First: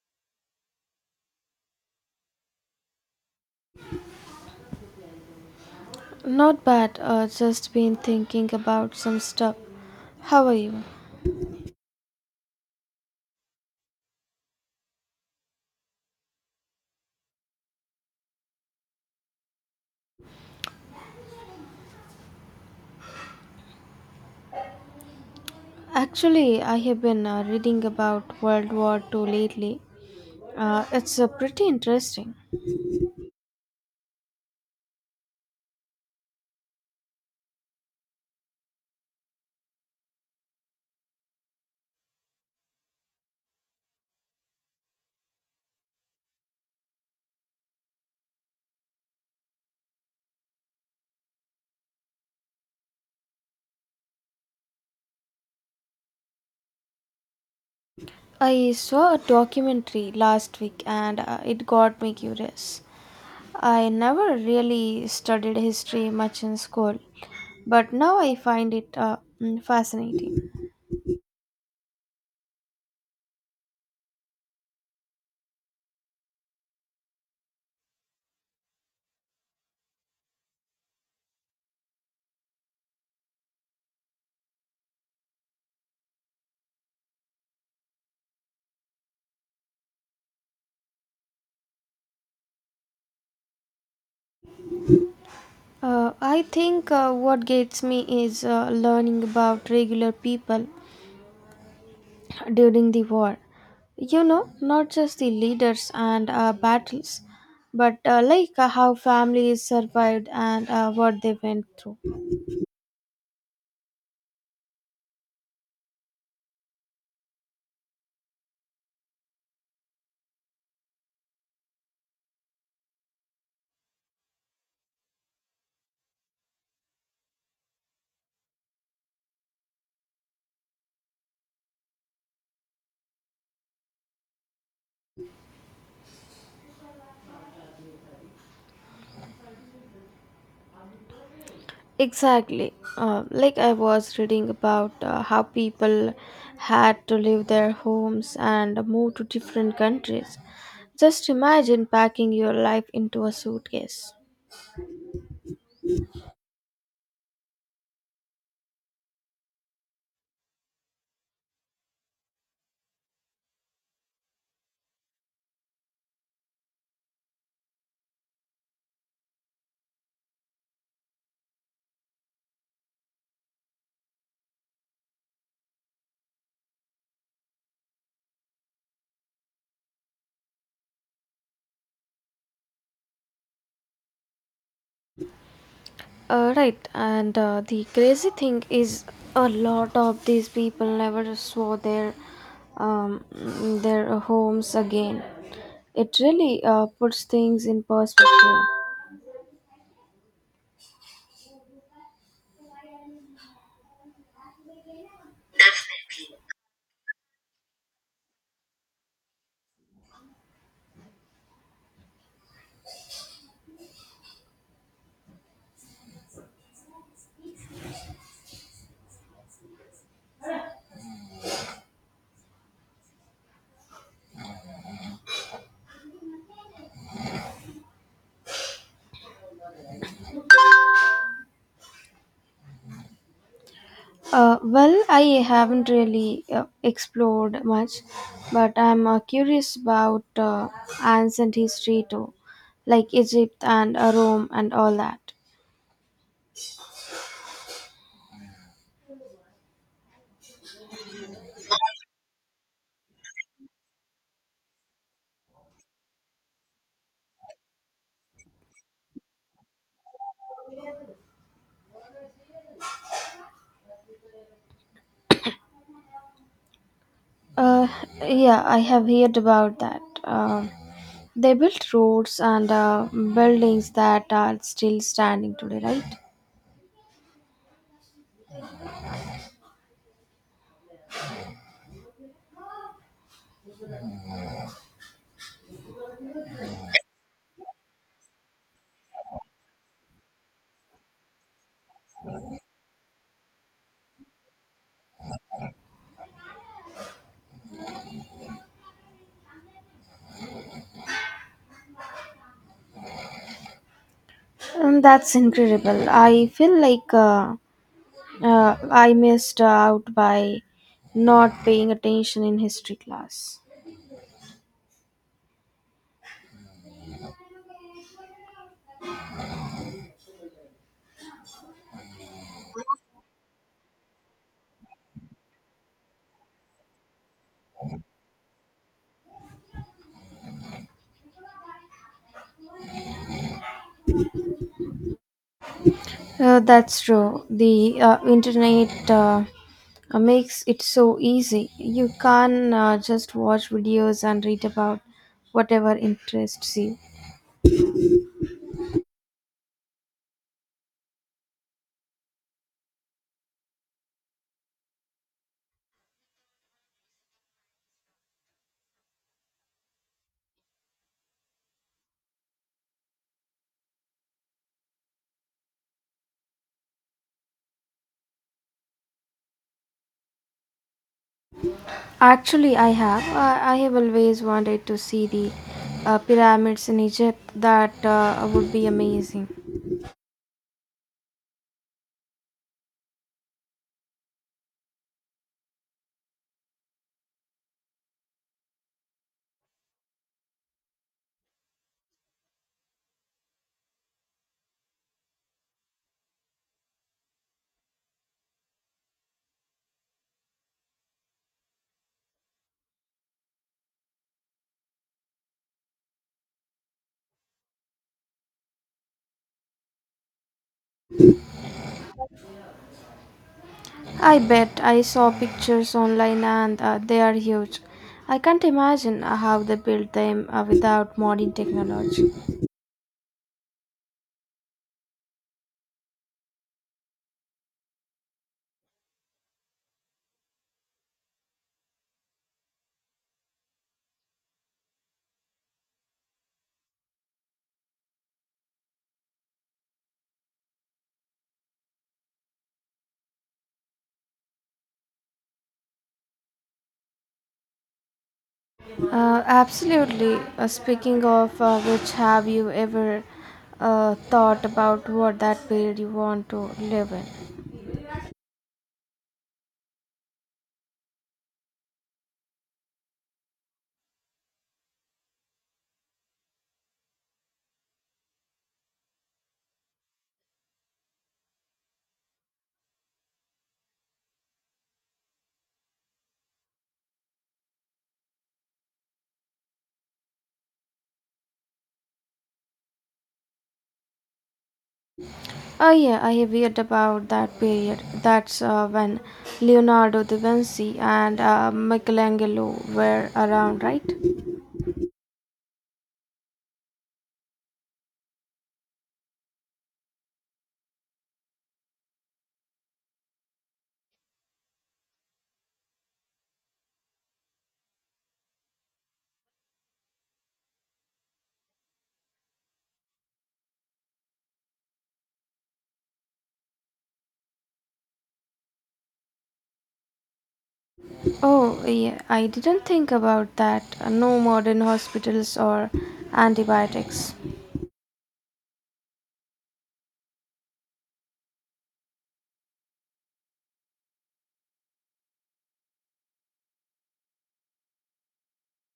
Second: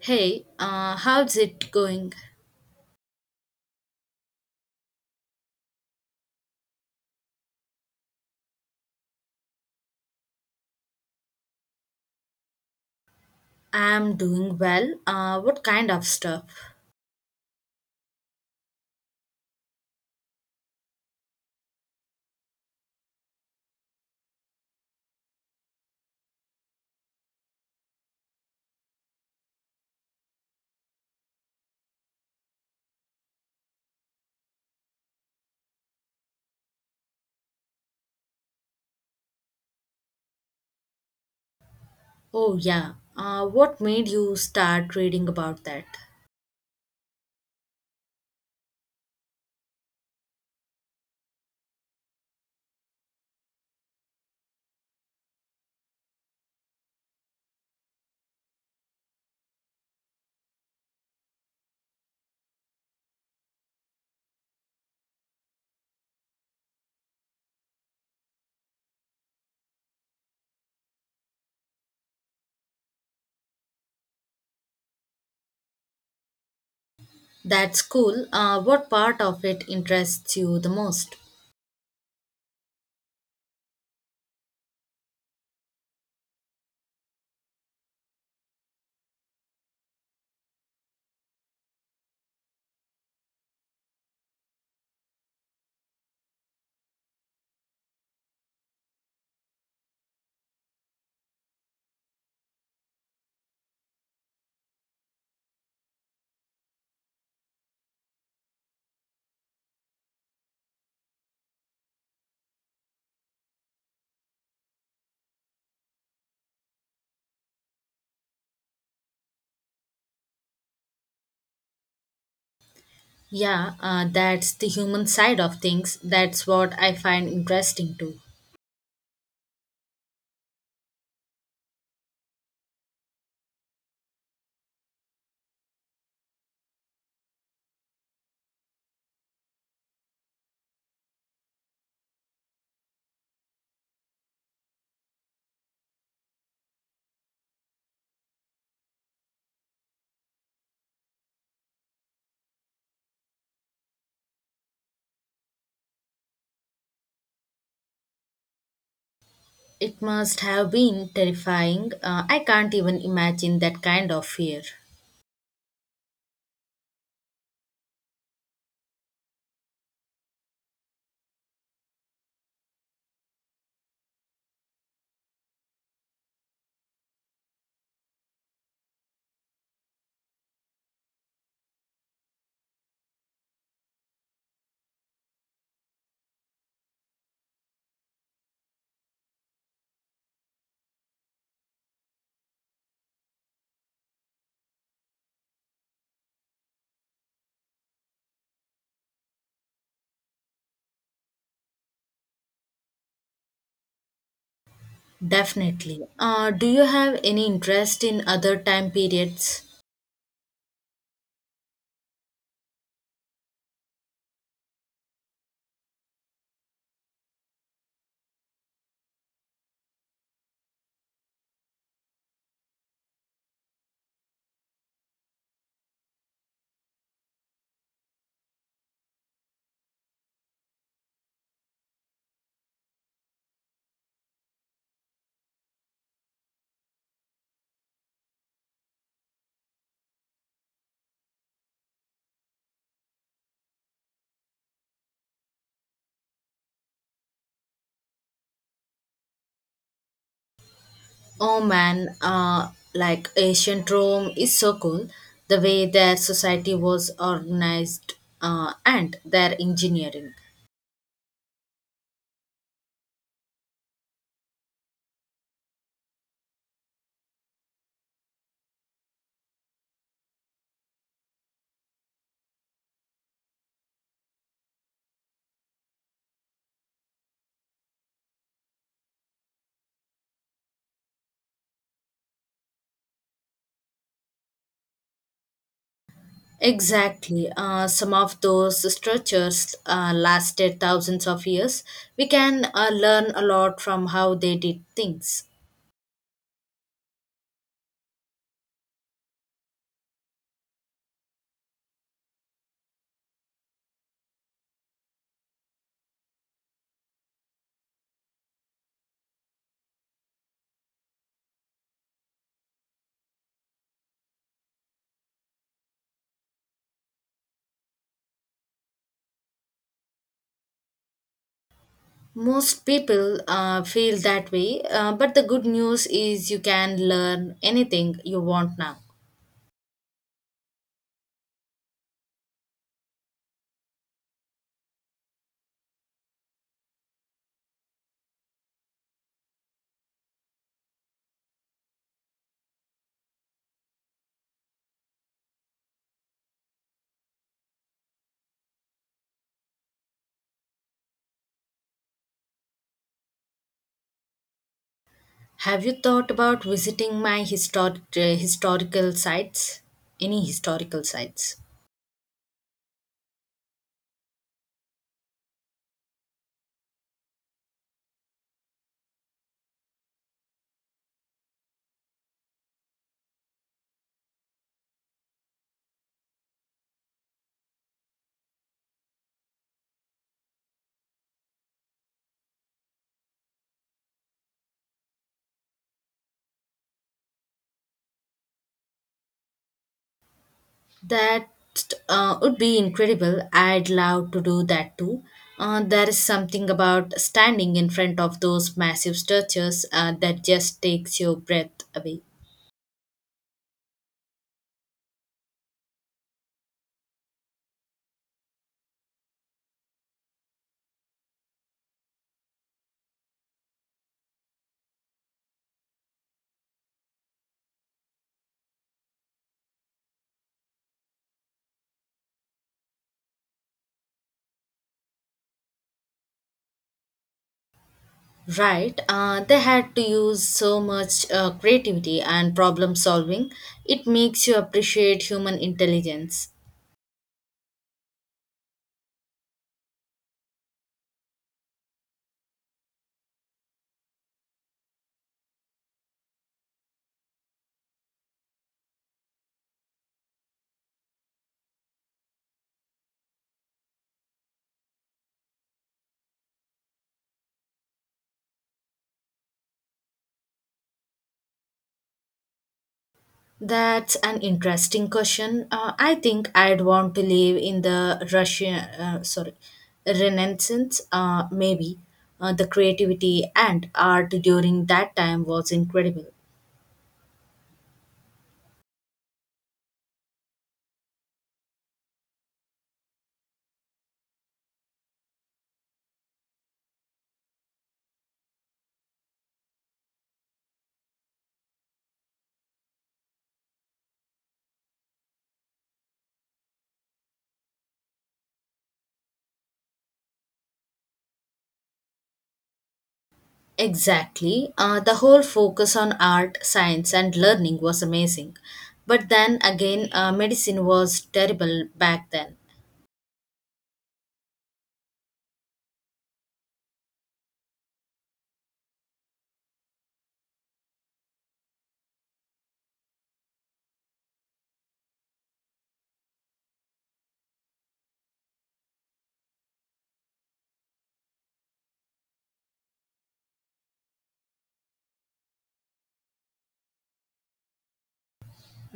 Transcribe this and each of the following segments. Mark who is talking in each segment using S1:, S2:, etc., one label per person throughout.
S1: Hey, how's it going?
S2: Not bad, just been thinking about some stuff. How are you?
S1: I'm doing well. What kind of stuff?
S2: Actually, I have been reading about World War Two lately. It's pretty interesting.
S1: Oh, yeah. What made you start reading about that?
S2: I saw a documentary last week and it got me curious. I never really studied history much in school, but now I find it fascinating.
S1: That's cool. What part of it interests you the most?
S2: I think what gets me is learning about regular people during the war. You know, not just the leaders and battles, but how families survived and what they went through.
S1: Yeah, that's the human side of things. That's what I find interesting too.
S2: Exactly. Like I was reading about how people had to leave their homes and move to different countries. Just imagine packing your life into a suitcase.
S1: It must have been terrifying. I can't even imagine that kind of fear.
S2: Right, and the crazy thing is, a lot of these people never saw um, their homes again. It really puts things in perspective.
S1: Definitely. Do you have any interest in other time periods?
S2: Well, I haven't really explored much, but I'm curious about ancient history too, like Egypt and Rome and all that.
S1: Oh man, like ancient Rome is so cool. The way their society was organized and their engineering.
S2: Uh, yeah, I have heard about that. They built roads and buildings that are still standing today, right?
S1: Exactly. Some of those structures lasted thousands of years. We can learn a lot from how they did things.
S2: And that's incredible. I feel like I missed out by not paying attention in history class.
S1: Most people feel that way, but the good news is you can learn anything you want now.
S2: That's true. The internet makes it so easy. You can just watch videos and read about whatever interests you.
S1: Have you thought about visiting my historical sites? Any historical sites?
S2: Actually, I have. I have always wanted to see the pyramids in Egypt. That would be amazing.
S1: That would be incredible. I'd love to do that too. There is something about standing in front of those massive structures that just takes your breath away.
S2: I bet I saw pictures online and they are huge. I can't imagine how they built them without modern technology.
S1: Right, they had to use so much creativity and problem solving. It makes you appreciate human intelligence.
S2: Absolutely. Speaking of which, have you ever thought about what that period you want to live in?
S1: That's an interesting question. I think I'd want to live in the Renaissance, maybe. The creativity and art during that time was incredible.
S2: Oh yeah, I have read about that period. That's when Leonardo da Vinci and Michelangelo were around, right?
S1: Exactly. The whole focus on art, science, and learning was amazing. But then again, medicine was terrible back then.
S2: Oh yeah, I didn't think about that. No modern hospitals or antibiotics.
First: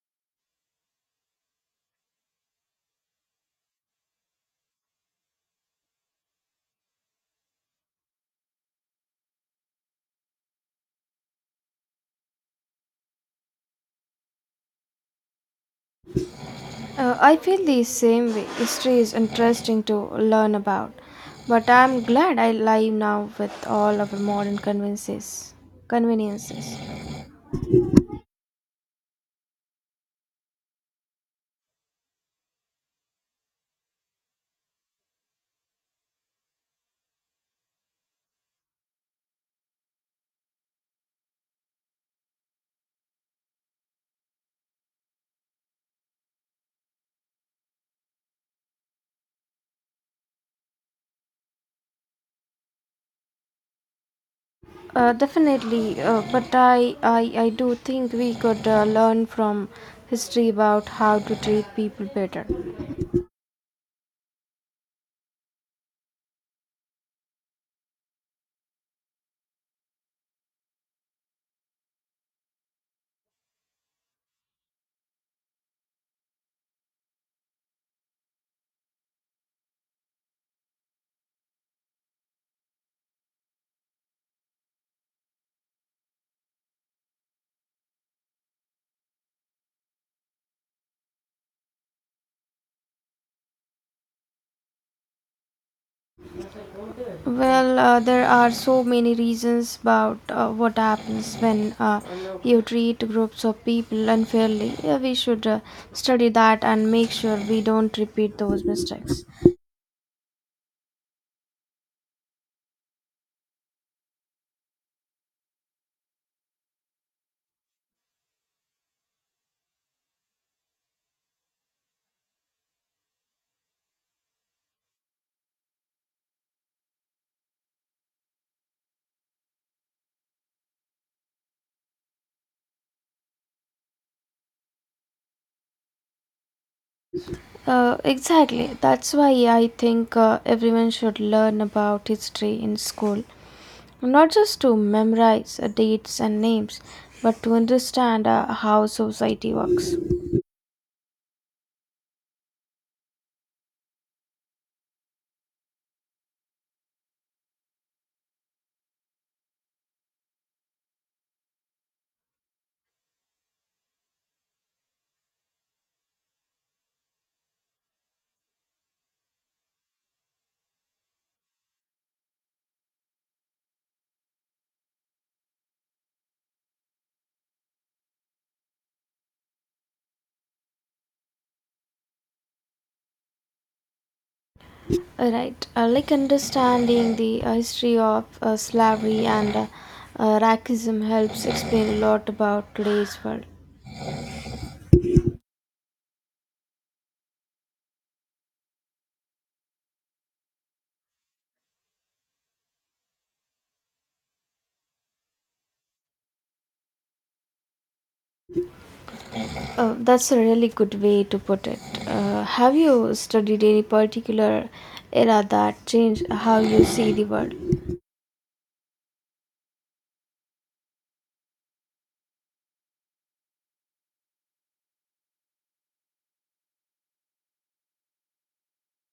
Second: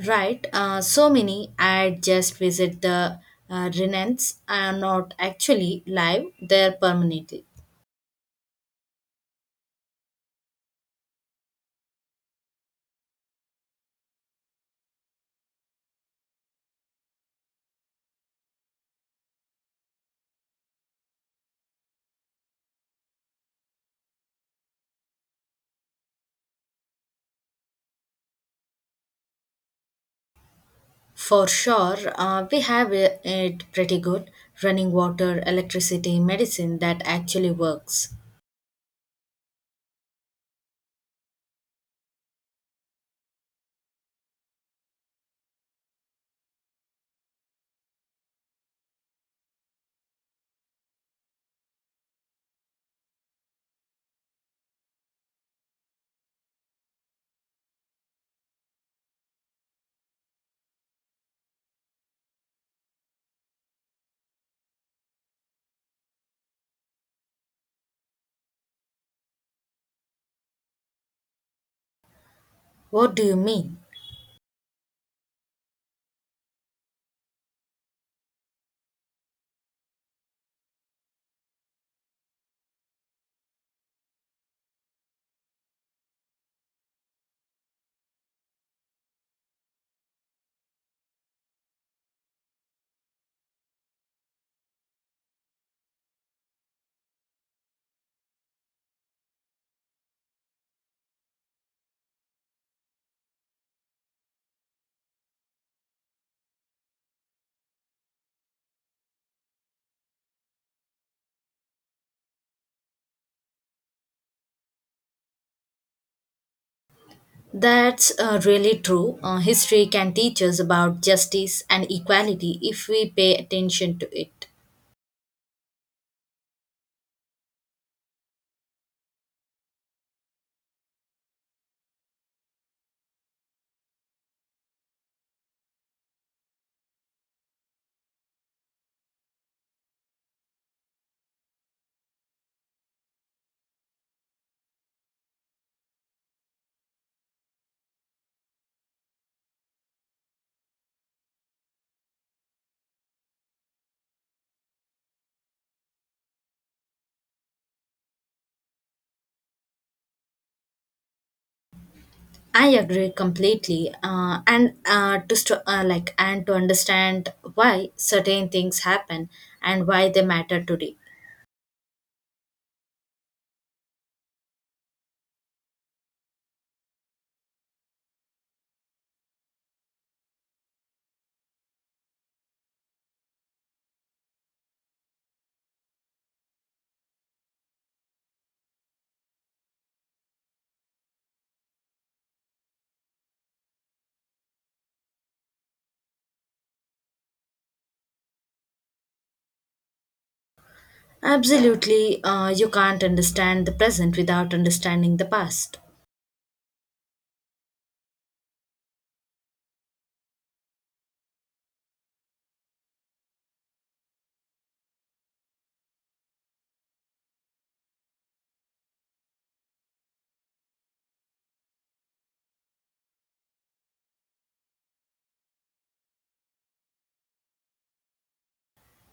S1: Right. So many. I just visit the Renans are not actually live; they're permanent.
S2: I feel the same way. History is interesting to learn about, but I'm glad I live now with all our modern conveniences. Conveniences.
S1: For sure, we have it pretty good running water, electricity, medicine that actually works.
S2: Definitely, but I do think we could learn from history about how to treat people better.
S1: What do you mean?
S2: Well, there are so many reasons about what happens when you treat groups of people unfairly. We should study that and make sure we don't repeat those mistakes.
S1: That's really true. History can teach us about justice and equality if we pay attention to it.
S2: Exactly. That's why I think everyone should learn about history in school. Not just to memorize dates and names, but to understand how society works.
S1: I agree completely, and to understand why certain things happen and why they matter today.
S2: Right. Like understanding the history of slavery and racism helps explain a lot about today's world.
S1: Absolutely, you can't understand the present without understanding the past.
S2: That's a really good way to put it. Have you studied any particular era that changed how you see the world?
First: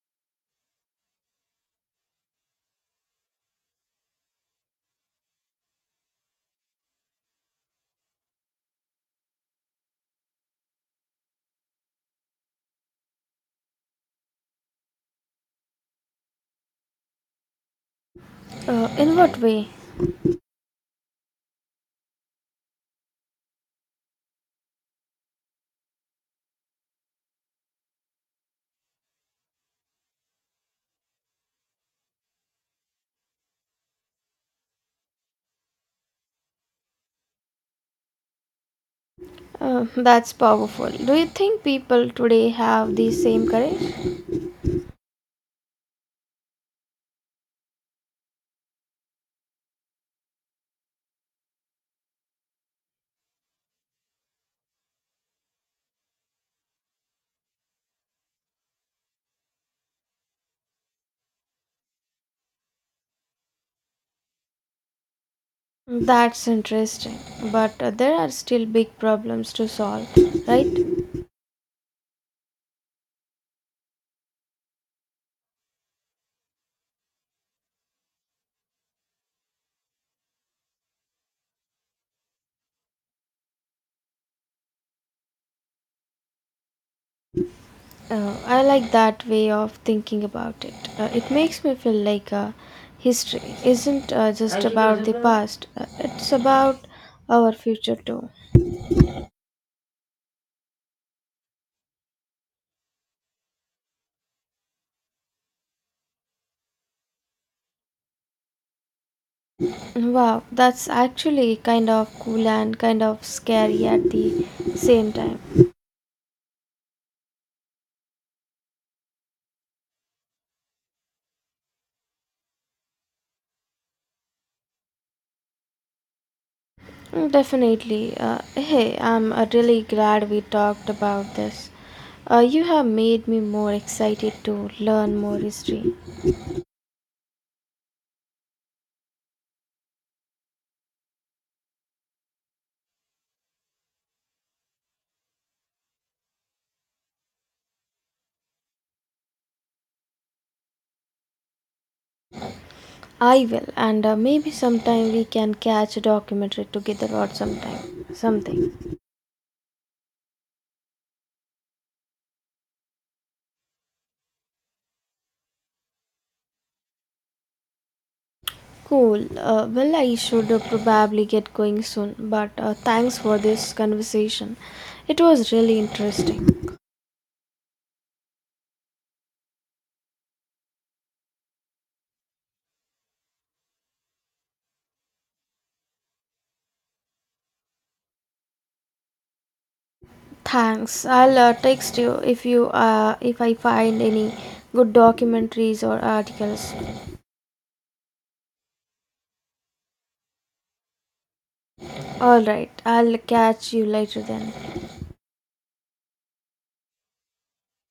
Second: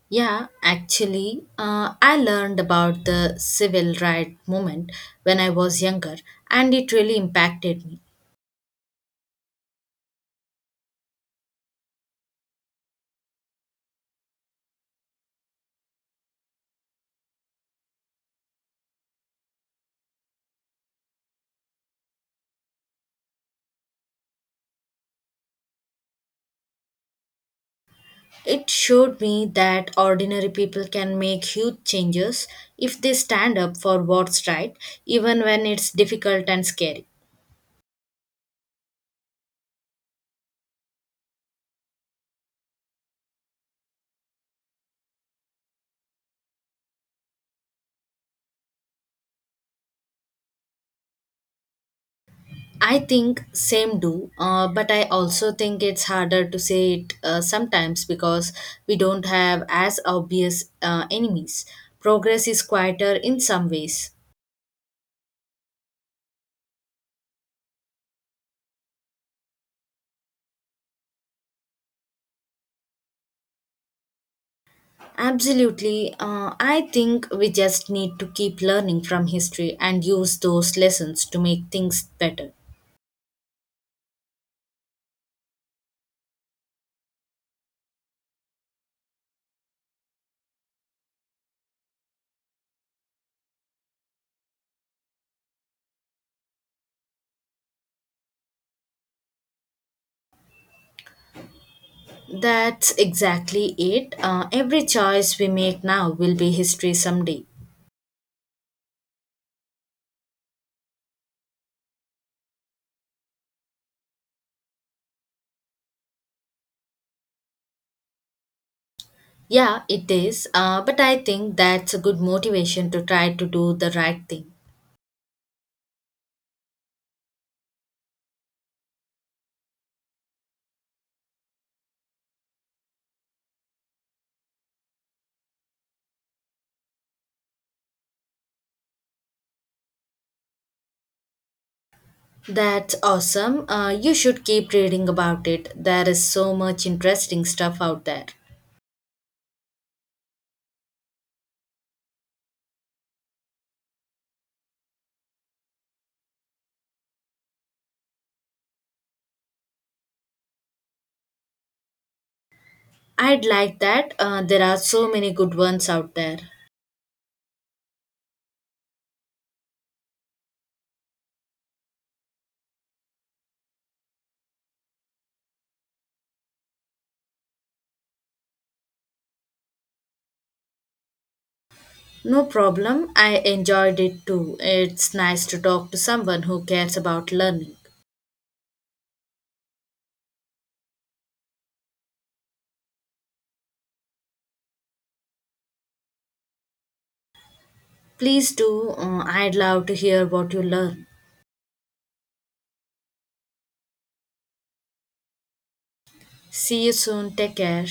S1: Yeah, actually, I learned about the civil rights movement when I was younger, and it really impacted me.
S2: In what way?
S1: It showed me that ordinary people can make huge changes if they stand up for what's right, even when it's difficult and scary.
S2: That's powerful. Do you think people today have the same courage?
S1: I think same do, but I also think it's harder to say it sometimes because we don't have as obvious enemies. Progress is quieter in some ways.
S2: That's interesting, but there are still big problems to solve, right?
S1: Absolutely. I think we just need to keep learning from history and use those lessons to make things better.
S2: I like that way of thinking about it. It makes me feel like history isn't just about the past, it's about our future too.
S1: That's exactly it. Every choice we make now will be history someday.
S2: Wow, that's actually kind of cool and kind of scary at the same time.
S1: Yeah, it is. But I think that's a good motivation to try to do the right thing.
S2: Mm, definitely. Hey, I'm really glad we talked about this. You have made me more excited to learn more history.
S1: That's awesome. You should keep reading about it. There is so much interesting stuff out there.
S2: I will, and maybe sometime we can catch a documentary together or sometime something.
S1: I'd like that. There are so many good ones out there.
S2: Cool. Well, I should probably get going soon, but thanks for this conversation. It was really interesting.
S1: No problem. I enjoyed it too. It's nice to talk to someone who cares about learning.
S2: Thanks. I'll text you if I find any good documentaries or articles.
S1: Please do. I'd love to hear what you learn.
S2: All right, I'll catch you later then.
S1: See you soon. Take care.